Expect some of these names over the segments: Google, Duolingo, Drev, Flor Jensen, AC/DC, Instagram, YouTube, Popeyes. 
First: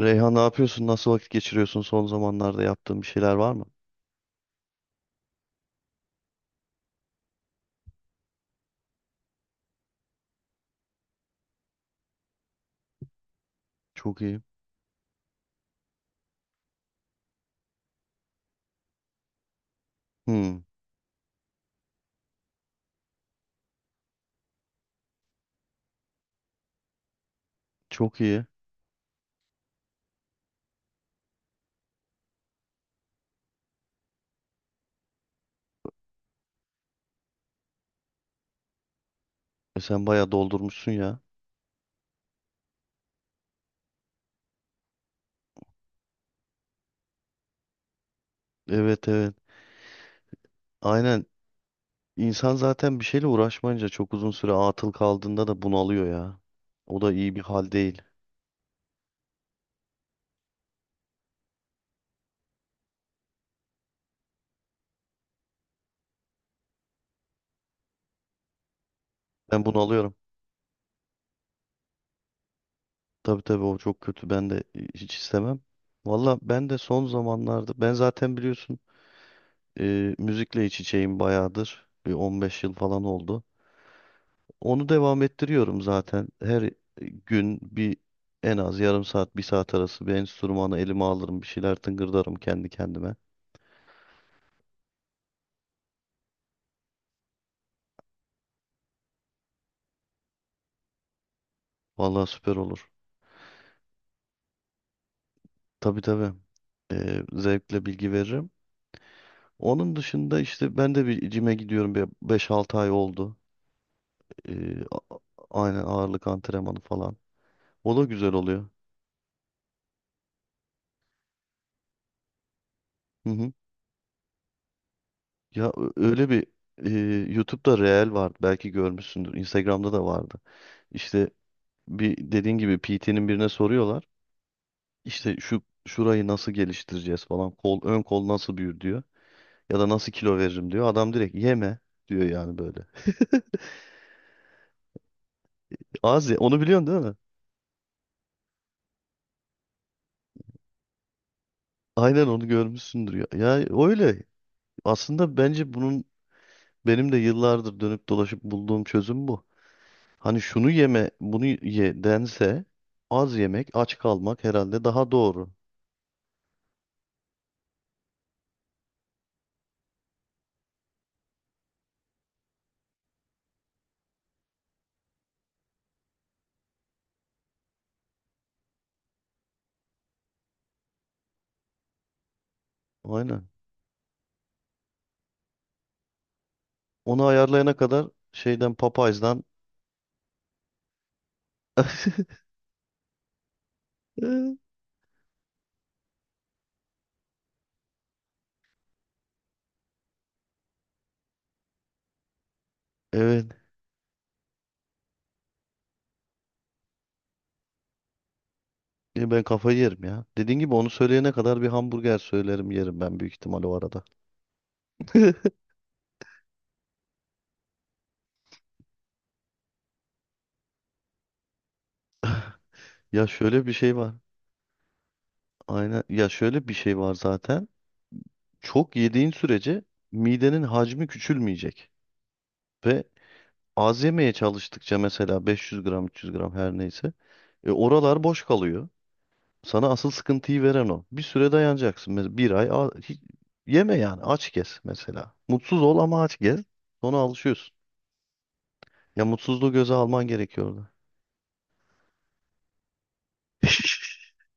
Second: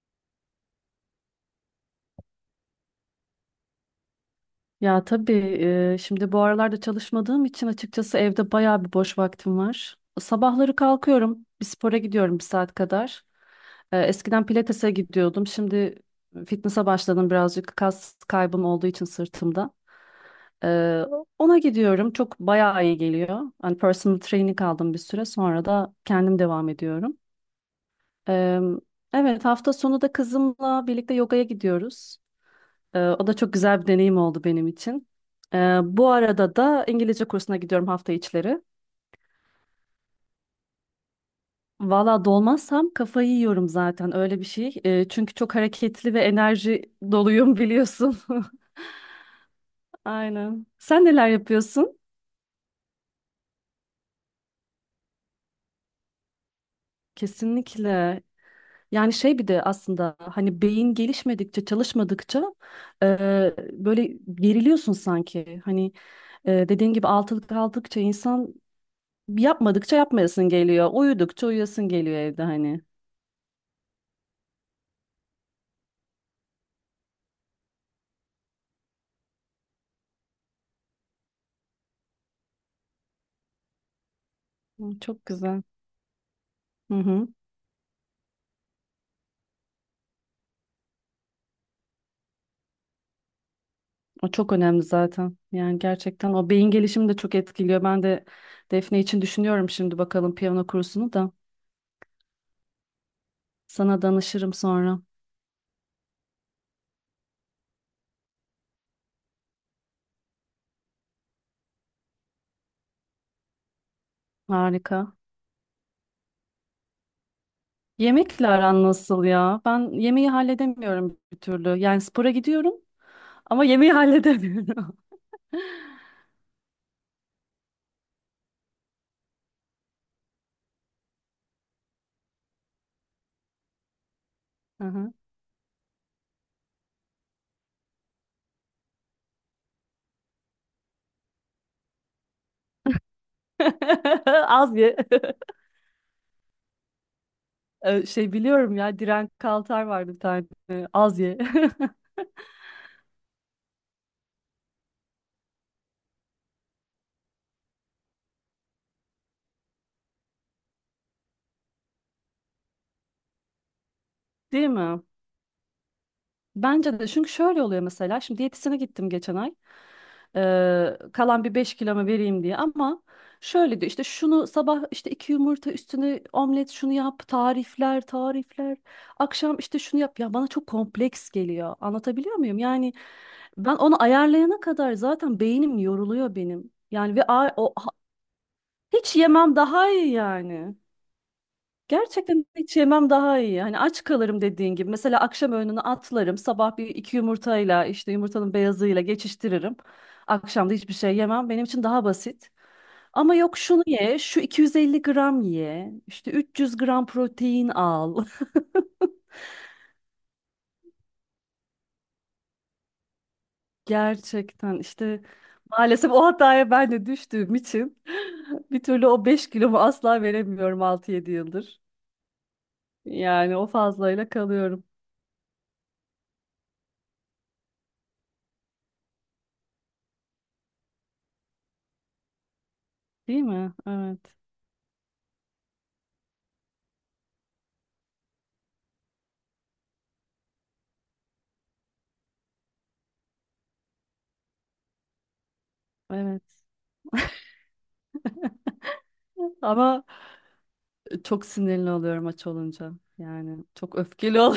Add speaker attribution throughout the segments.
Speaker 1: Reyhan ne yapıyorsun? Nasıl vakit geçiriyorsun? Son zamanlarda yaptığın bir şeyler var mı?
Speaker 2: Ya tabii. Şimdi bu aralarda çalışmadığım için açıkçası evde bayağı bir boş vaktim var. Sabahları kalkıyorum, bir spora gidiyorum bir saat kadar.
Speaker 1: Çok iyi.
Speaker 2: Eskiden pilatese gidiyordum. Şimdi fitness'a başladım birazcık kas kaybım olduğu için sırtımda.
Speaker 1: Hmm,
Speaker 2: E, Ona gidiyorum. Çok bayağı iyi geliyor. Hani personal training aldım, bir süre sonra da kendim devam ediyorum.
Speaker 1: çok iyi.
Speaker 2: E, evet, hafta sonu da kızımla birlikte yogaya gidiyoruz. O da çok güzel bir deneyim oldu benim için. Bu arada da İngilizce kursuna gidiyorum hafta içleri.
Speaker 1: E sen bayağı doldurmuşsun ya.
Speaker 2: Valla dolmazsam kafayı yiyorum zaten, öyle bir şey. Çünkü çok hareketli ve enerji doluyum, biliyorsun.
Speaker 1: Evet evet.
Speaker 2: Aynen. Sen
Speaker 1: Aynen.
Speaker 2: neler yapıyorsun?
Speaker 1: İnsan zaten bir şeyle uğraşmayınca çok uzun süre atıl kaldığında da bunalıyor ya. O da iyi bir hal değil.
Speaker 2: Kesinlikle. Yani şey, bir de aslında hani beyin gelişmedikçe, çalışmadıkça e, böyle geriliyorsun sanki. Hani dediğin gibi altılık aldıkça insan
Speaker 1: Ben
Speaker 2: yapmadıkça
Speaker 1: bunalıyorum.
Speaker 2: yapmayasın geliyor. Uyudukça uyuyasın geliyor evde hani.
Speaker 1: Tabii tabii, o çok kötü. Ben de hiç istemem. Valla ben de son zamanlarda, ben zaten biliyorsun müzikle iç içeyim bayağıdır. Bir 15 yıl falan oldu. Onu
Speaker 2: Hı,
Speaker 1: devam
Speaker 2: çok güzel.
Speaker 1: ettiriyorum zaten. Her
Speaker 2: Hı hı.
Speaker 1: gün bir en az yarım saat, bir saat arası bir enstrümanı elime alırım. Bir şeyler tıngırdarım kendi kendime.
Speaker 2: O çok önemli zaten. Yani gerçekten o beyin gelişimi de çok etkiliyor. Ben de Defne için düşünüyorum şimdi, bakalım piyano kursunu da.
Speaker 1: Vallahi süper olur.
Speaker 2: Sana danışırım sonra.
Speaker 1: Tabii tabii. Zevkle bilgi veririm. Onun dışında işte ben de bir cime gidiyorum. Bir 5-6 ay oldu. Ee,
Speaker 2: Harika.
Speaker 1: a- aynen ağırlık antrenmanı falan. O da güzel
Speaker 2: Yemekle
Speaker 1: oluyor.
Speaker 2: aran nasıl ya? Ben yemeği halledemiyorum bir türlü. Yani spora gidiyorum
Speaker 1: Hı hı.
Speaker 2: ama yemeği halledemiyorum.
Speaker 1: Öyle bir e, YouTube'da Reel vardı. Belki görmüşsündür. Instagram'da da vardı. İşte bir, dediğin gibi, PT'nin birine soruyorlar.
Speaker 2: Hı hı.
Speaker 1: İşte şurayı nasıl geliştireceğiz falan. Kol, ön kol nasıl büyür diyor. Ya da nasıl kilo veririm diyor. Adam direkt yeme diyor yani, böyle.
Speaker 2: Az ye.
Speaker 1: Az ye. Onu biliyorsun değil mi?
Speaker 2: Şey, biliyorum ya, Diren Kaltar vardı bir tane. Az ye.
Speaker 1: Aynen, onu görmüşsündür ya. Ya öyle. Aslında bence bunun, benim de yıllardır dönüp dolaşıp bulduğum çözüm bu. Hani şunu yeme, bunu ye dense, az yemek, aç kalmak
Speaker 2: Değil
Speaker 1: herhalde
Speaker 2: mi?
Speaker 1: daha doğru.
Speaker 2: Bence de, çünkü şöyle oluyor mesela, şimdi diyetisyene gittim geçen ay. Kalan bir 5 kilomu vereyim diye, ama şöyle diyor işte, şunu sabah işte iki yumurta üstüne omlet, şunu yap, tarifler tarifler, akşam işte şunu yap. Ya bana çok kompleks geliyor, anlatabiliyor muyum yani?
Speaker 1: Aynen.
Speaker 2: Ben onu ayarlayana kadar zaten beynim yoruluyor benim yani. Ve
Speaker 1: Onu ayarlayana kadar şeyden,
Speaker 2: hiç
Speaker 1: Popeyes'dan.
Speaker 2: yemem daha iyi yani. Gerçekten hiç yemem daha iyi. Hani aç kalırım dediğin gibi. Mesela akşam öğününü atlarım. Sabah bir iki yumurtayla, işte yumurtanın beyazıyla geçiştiririm. Akşam da hiçbir şey yemem. Benim için daha basit. Ama
Speaker 1: Evet.
Speaker 2: yok şunu ye, şu 250 gram ye, işte 300 gram protein al.
Speaker 1: Ya ben kafayı yerim ya. Dediğin gibi, onu söyleyene kadar bir hamburger söylerim, yerim ben büyük ihtimal o arada.
Speaker 2: Gerçekten işte, maalesef o hataya ben de düştüğüm için bir türlü o 5 kilomu asla veremiyorum 6-7 yıldır.
Speaker 1: Ya
Speaker 2: Yani
Speaker 1: şöyle
Speaker 2: o
Speaker 1: bir şey var.
Speaker 2: fazlayla kalıyorum.
Speaker 1: Aynen. Ya şöyle bir şey var zaten. Çok yediğin sürece midenin hacmi küçülmeyecek. Ve
Speaker 2: Değil mi?
Speaker 1: az yemeye
Speaker 2: Evet,
Speaker 1: çalıştıkça, mesela 500 gram, 300 gram, her neyse, oralar boş kalıyor. Sana asıl sıkıntıyı veren o. Bir süre dayanacaksın. Mesela bir ay yeme, yani aç gez mesela. Mutsuz ol ama aç gez.
Speaker 2: evet.
Speaker 1: Sonra alışıyorsun. Ya mutsuzluğu göze
Speaker 2: Ama
Speaker 1: alman gerekiyordu.
Speaker 2: çok sinirli oluyorum aç olunca. Yani çok öfkeli ol.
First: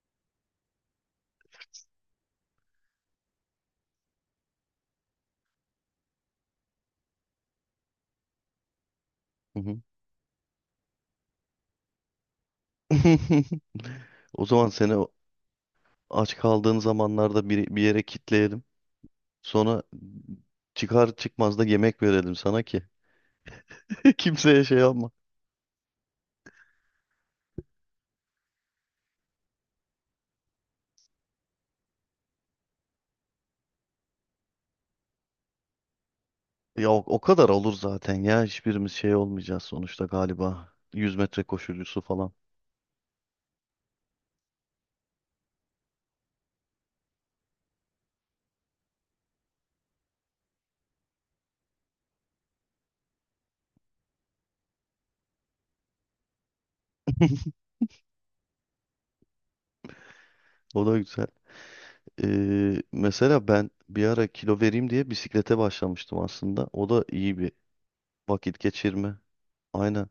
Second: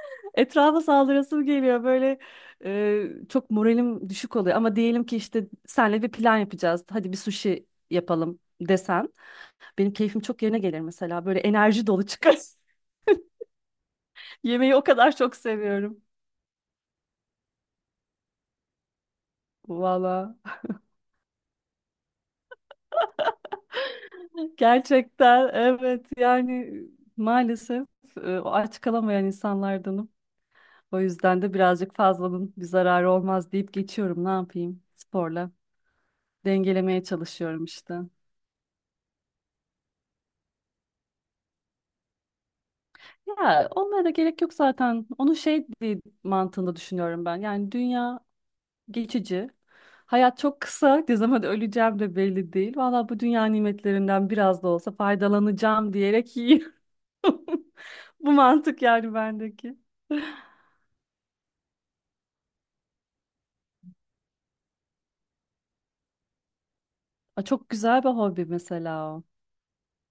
Speaker 2: Etrafa saldırasım geliyor. Böyle çok moralim düşük oluyor. Ama diyelim ki işte senle bir plan yapacağız. Hadi bir sushi yapalım desen. Benim keyfim çok yerine gelir mesela. Böyle enerji dolu çıkar.
Speaker 1: O zaman
Speaker 2: Yemeği o
Speaker 1: seni o-
Speaker 2: kadar çok seviyorum.
Speaker 1: Aç kaldığın zamanlarda bir, bir yere kitleyelim. Sonra
Speaker 2: Valla.
Speaker 1: çıkar çıkmaz da yemek verelim sana ki. Kimseye şey yapma.
Speaker 2: Gerçekten evet, yani maalesef o aç kalamayan insanlardanım. O yüzden de birazcık fazlanın bir zararı olmaz deyip geçiyorum. Ne yapayım? Sporla
Speaker 1: Ya o,
Speaker 2: dengelemeye
Speaker 1: o kadar
Speaker 2: çalışıyorum
Speaker 1: olur
Speaker 2: işte.
Speaker 1: zaten ya. Hiçbirimiz şey olmayacağız sonuçta galiba. 100 metre koşucusu falan.
Speaker 2: Ya onlara da gerek yok zaten. Onu şey diye mantığında düşünüyorum ben. Yani dünya geçici. Hayat çok kısa. Ne zaman öleceğim de belli değil. Valla bu dünya nimetlerinden biraz da olsa faydalanacağım diyerek yiyorum. Bu mantık yani bendeki.
Speaker 1: O da güzel. Mesela ben bir ara kilo vereyim diye bisiklete başlamıştım aslında. O da iyi
Speaker 2: Aa,
Speaker 1: bir
Speaker 2: çok güzel bir hobi
Speaker 1: vakit geçirme.
Speaker 2: mesela o.
Speaker 1: Aynen.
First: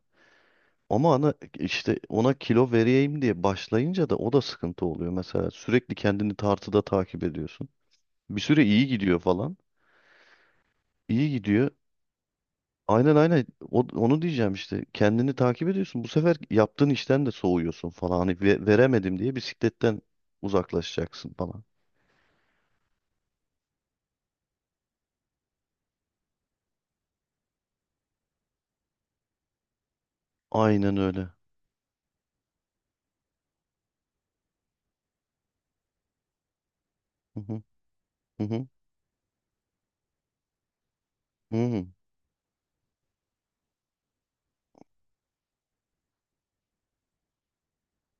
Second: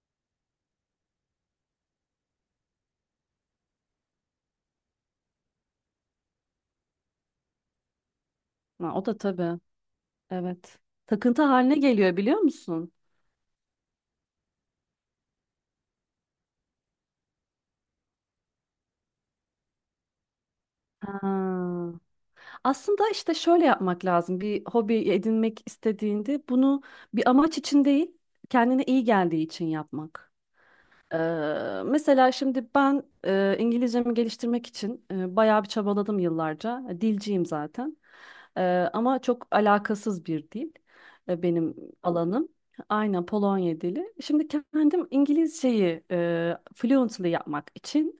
Speaker 1: Ama ana işte ona kilo vereyim diye başlayınca da o da sıkıntı oluyor. Mesela sürekli kendini tartıda takip ediyorsun. Bir süre iyi
Speaker 2: Ha, o da
Speaker 1: gidiyor falan.
Speaker 2: tabii. Evet.
Speaker 1: İyi
Speaker 2: Takıntı
Speaker 1: gidiyor.
Speaker 2: haline geliyor, biliyor musun?
Speaker 1: Aynen aynen. Onu diyeceğim işte. Kendini takip ediyorsun. Bu sefer yaptığın işten de soğuyorsun falan. Hani veremedim diye bisikletten uzaklaşacaksın falan.
Speaker 2: Ha. Aslında işte şöyle yapmak lazım. Bir hobi edinmek istediğinde bunu bir amaç için değil, kendine iyi geldiği için yapmak.
Speaker 1: Aynen öyle.
Speaker 2: Mesela şimdi ben İngilizcemi geliştirmek için bayağı bir çabaladım yıllarca.
Speaker 1: Hı
Speaker 2: Dilciyim
Speaker 1: hı,
Speaker 2: zaten.
Speaker 1: hı hı,
Speaker 2: Ama çok alakasız bir dil
Speaker 1: hı
Speaker 2: benim
Speaker 1: hı,
Speaker 2: alanım. Aynen, Polonya dili. Şimdi kendim İngilizceyi fluently yapmak için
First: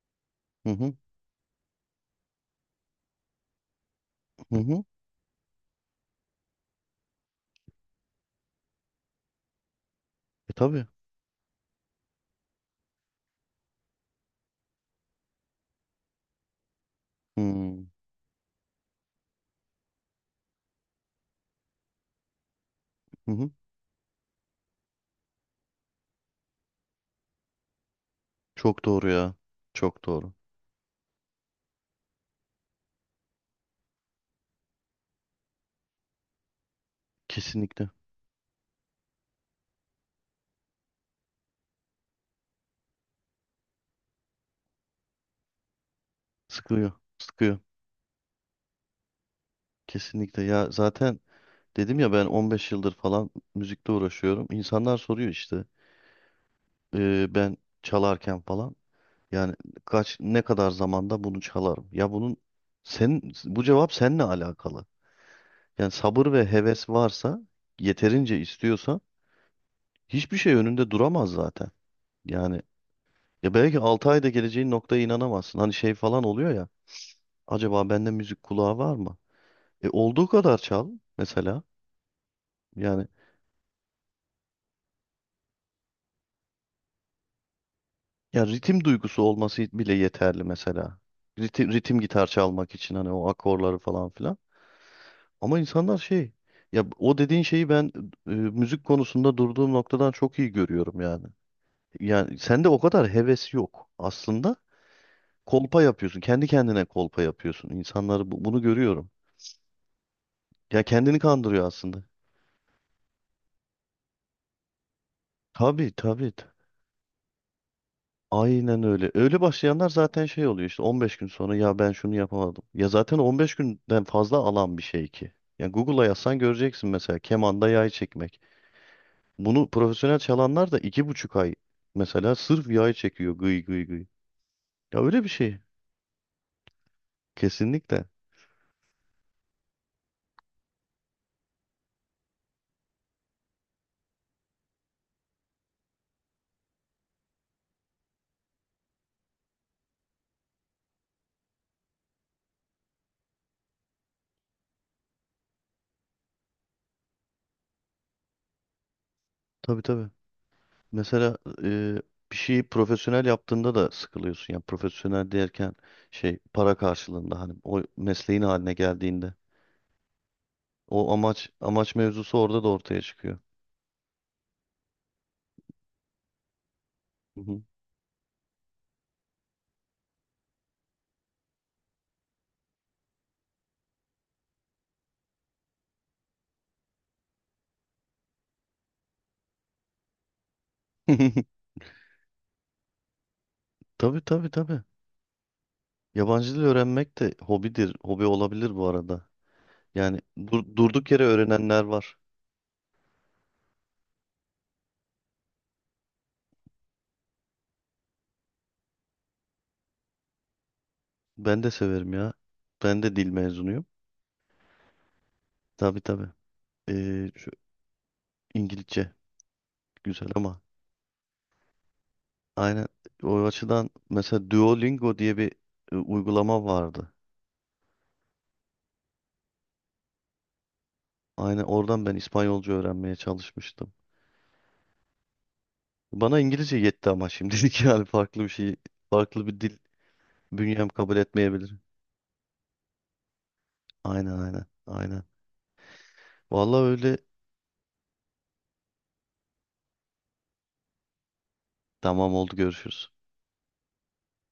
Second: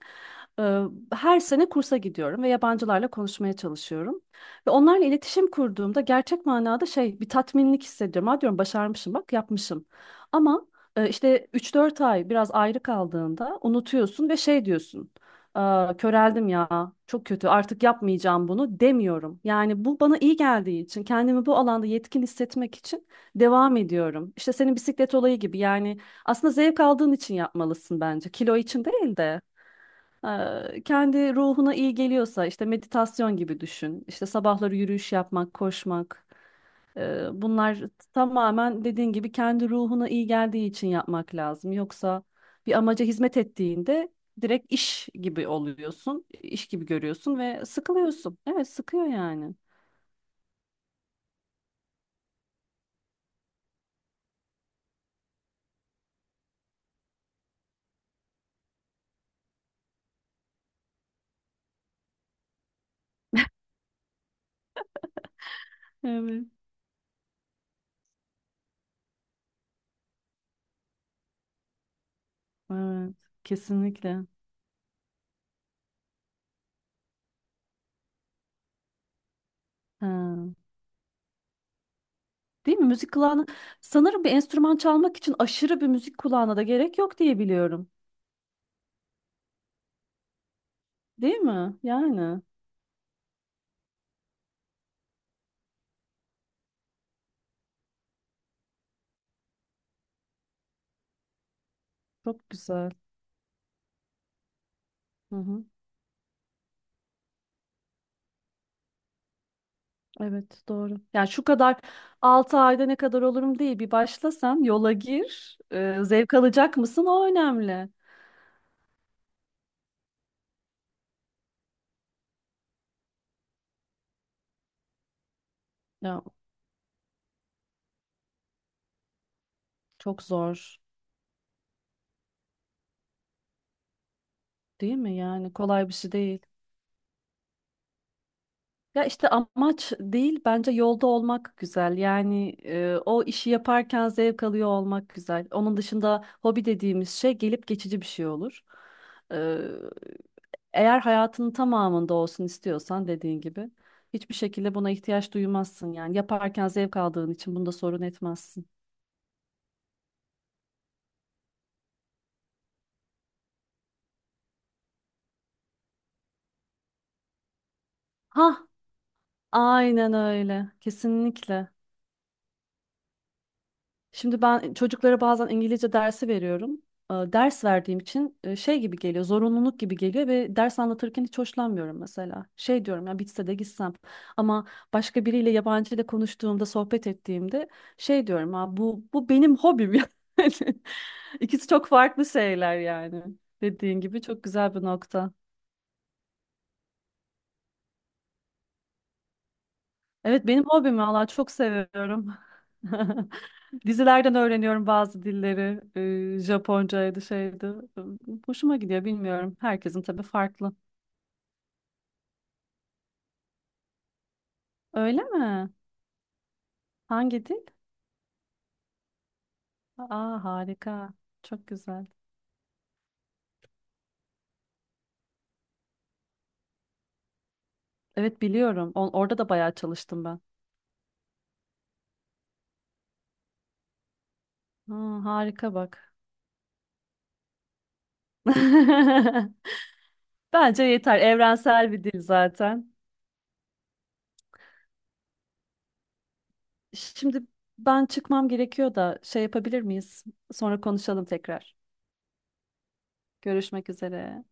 Speaker 1: hı
Speaker 2: eee,
Speaker 1: hı,
Speaker 2: her sene kursa gidiyorum ve yabancılarla konuşmaya çalışıyorum.
Speaker 1: hı
Speaker 2: Ve
Speaker 1: hı,
Speaker 2: onlarla iletişim kurduğumda gerçek manada şey, bir tatminlik hissediyorum. Ha diyorum, başarmışım bak, yapmışım.
Speaker 1: E
Speaker 2: Ama
Speaker 1: tabii.
Speaker 2: işte 3-4 ay biraz ayrı kaldığında unutuyorsun ve şey diyorsun: "Aa, köreldim ya, çok
Speaker 1: Hı
Speaker 2: kötü, artık
Speaker 1: hı,
Speaker 2: yapmayacağım bunu" demiyorum. Yani bu bana iyi geldiği için, kendimi bu alanda yetkin hissetmek için
Speaker 1: hı.
Speaker 2: devam ediyorum. İşte senin bisiklet olayı gibi yani, aslında zevk aldığın için yapmalısın bence. Kilo
Speaker 1: Çok
Speaker 2: için
Speaker 1: doğru
Speaker 2: değil
Speaker 1: ya.
Speaker 2: de.
Speaker 1: Çok doğru.
Speaker 2: Kendi ruhuna iyi geliyorsa, işte meditasyon gibi düşün. İşte sabahları yürüyüş yapmak, koşmak. Bunlar
Speaker 1: Kesinlikle.
Speaker 2: tamamen dediğin gibi kendi ruhuna iyi geldiği için yapmak lazım. Yoksa bir amaca hizmet ettiğinde direkt iş gibi oluyorsun, iş gibi
Speaker 1: Sıkıyor.
Speaker 2: görüyorsun
Speaker 1: Sıkıyor.
Speaker 2: ve sıkılıyorsun. Evet, sıkıyor yani.
Speaker 1: Kesinlikle ya. Zaten dedim ya, ben 15 yıldır falan müzikle uğraşıyorum. İnsanlar soruyor işte, ben çalarken falan, yani kaç, ne kadar zamanda bunu çalarım? Ya bunun, sen, bu cevap seninle alakalı. Yani sabır
Speaker 2: Evet.
Speaker 1: ve heves varsa, yeterince istiyorsan, hiçbir şey önünde duramaz zaten. Yani
Speaker 2: Evet,
Speaker 1: ya, belki 6
Speaker 2: kesinlikle.
Speaker 1: ayda geleceğin noktaya inanamazsın. Hani şey falan oluyor ya, acaba bende müzik kulağı var mı? E olduğu
Speaker 2: Ha.
Speaker 1: kadar çal mesela.
Speaker 2: Değil mi?
Speaker 1: Yani,
Speaker 2: Müzik kulağına, sanırım bir enstrüman çalmak için aşırı bir müzik kulağına da gerek yok diye biliyorum.
Speaker 1: ya ritim duygusu olması bile yeterli mesela.
Speaker 2: Değil
Speaker 1: Ritim,
Speaker 2: mi?
Speaker 1: ritim gitar
Speaker 2: Yani
Speaker 1: çalmak için, hani o akorları falan filan. Ama insanlar şey, ya o dediğin şeyi ben, müzik konusunda durduğum noktadan çok iyi görüyorum yani. Yani
Speaker 2: çok
Speaker 1: sende o
Speaker 2: güzel.
Speaker 1: kadar heves yok aslında. Kolpa yapıyorsun. Kendi kendine kolpa yapıyorsun. İnsanları bunu görüyorum.
Speaker 2: Evet,
Speaker 1: Ya
Speaker 2: doğru.
Speaker 1: kendini
Speaker 2: Yani şu
Speaker 1: kandırıyor
Speaker 2: kadar
Speaker 1: aslında.
Speaker 2: 6 ayda ne kadar olurum değil. Bir başlasan yola gir.
Speaker 1: Tabii tabii.
Speaker 2: Zevk alacak mısın, o önemli.
Speaker 1: Aynen öyle. Öyle başlayanlar zaten şey oluyor işte, 15 gün sonra ya ben şunu yapamadım. Ya zaten 15 günden fazla alan bir şey ki. Yani Google'a
Speaker 2: Ya,
Speaker 1: yazsan göreceksin, mesela kemanda yay çekmek. Bunu profesyonel
Speaker 2: çok
Speaker 1: çalanlar
Speaker 2: zor
Speaker 1: da iki buçuk ay mesela sırf yay çekiyor, gıy gıy gıy.
Speaker 2: değil
Speaker 1: Ya
Speaker 2: mi?
Speaker 1: öyle bir
Speaker 2: Yani
Speaker 1: şey.
Speaker 2: kolay bir şey değil.
Speaker 1: Kesinlikle.
Speaker 2: Ya işte amaç değil, bence yolda olmak güzel. Yani o işi yaparken zevk alıyor olmak güzel. Onun dışında hobi dediğimiz şey gelip geçici bir şey olur. Eğer hayatının tamamında olsun istiyorsan, dediğin gibi hiçbir şekilde buna ihtiyaç duymazsın yani. Yaparken zevk aldığın için bunda sorun etmezsin.
Speaker 1: Tabii tabii. Mesela e, bir şeyi profesyonel yaptığında da sıkılıyorsun. Yani profesyonel derken, şey, para karşılığında, hani o mesleğin
Speaker 2: Hah,
Speaker 1: haline geldiğinde,
Speaker 2: aynen öyle.
Speaker 1: o amaç
Speaker 2: Kesinlikle.
Speaker 1: amaç mevzusu orada da ortaya çıkıyor.
Speaker 2: Şimdi ben çocuklara bazen İngilizce dersi veriyorum. Ders verdiğim için şey gibi geliyor, zorunluluk gibi geliyor ve ders anlatırken hiç hoşlanmıyorum mesela. Şey diyorum ya, bitse de gitsem, ama başka biriyle, yabancı ile konuştuğumda, sohbet ettiğimde şey diyorum, ha bu benim hobim yani. İkisi çok farklı şeyler yani. Dediğin
Speaker 1: Tabii
Speaker 2: gibi çok
Speaker 1: tabii
Speaker 2: güzel
Speaker 1: tabii.
Speaker 2: bir nokta.
Speaker 1: Yabancı dil öğrenmek de hobidir. Hobi olabilir bu arada. Yani
Speaker 2: Evet, benim hobim,
Speaker 1: durduk yere
Speaker 2: valla çok
Speaker 1: öğrenenler var.
Speaker 2: seviyorum. Dizilerden öğreniyorum bazı dilleri. Japoncaydı, şeydi. Ee, Hoşuma gidiyor, bilmiyorum. Herkesin tabii farklı.
Speaker 1: Ben de severim ya. Ben de dil mezunuyum.
Speaker 2: Öyle mi?
Speaker 1: Tabii tabii.
Speaker 2: Hangi
Speaker 1: Şu
Speaker 2: dil?
Speaker 1: İngilizce güzel.
Speaker 2: Aa,
Speaker 1: Ama
Speaker 2: harika. Çok güzel.
Speaker 1: aynen, o açıdan mesela Duolingo diye bir uygulama vardı.
Speaker 2: Evet, biliyorum. Orada da bayağı çalıştım ben.
Speaker 1: Aynen oradan ben İspanyolca öğrenmeye çalışmıştım.
Speaker 2: Aa, harika bak.
Speaker 1: Bana İngilizce yetti ama şimdilik. Yani farklı bir şey, farklı bir dil
Speaker 2: Bence
Speaker 1: bünyem kabul
Speaker 2: yeter.
Speaker 1: etmeyebilir.
Speaker 2: Evrensel bir dil zaten.
Speaker 1: Aynen aynen aynen. Vallahi öyle.
Speaker 2: Şimdi ben çıkmam gerekiyor da, şey yapabilir miyiz? Sonra konuşalım tekrar.
Speaker 1: Tamam, oldu, görüşürüz.
Speaker 2: Görüşmek üzere.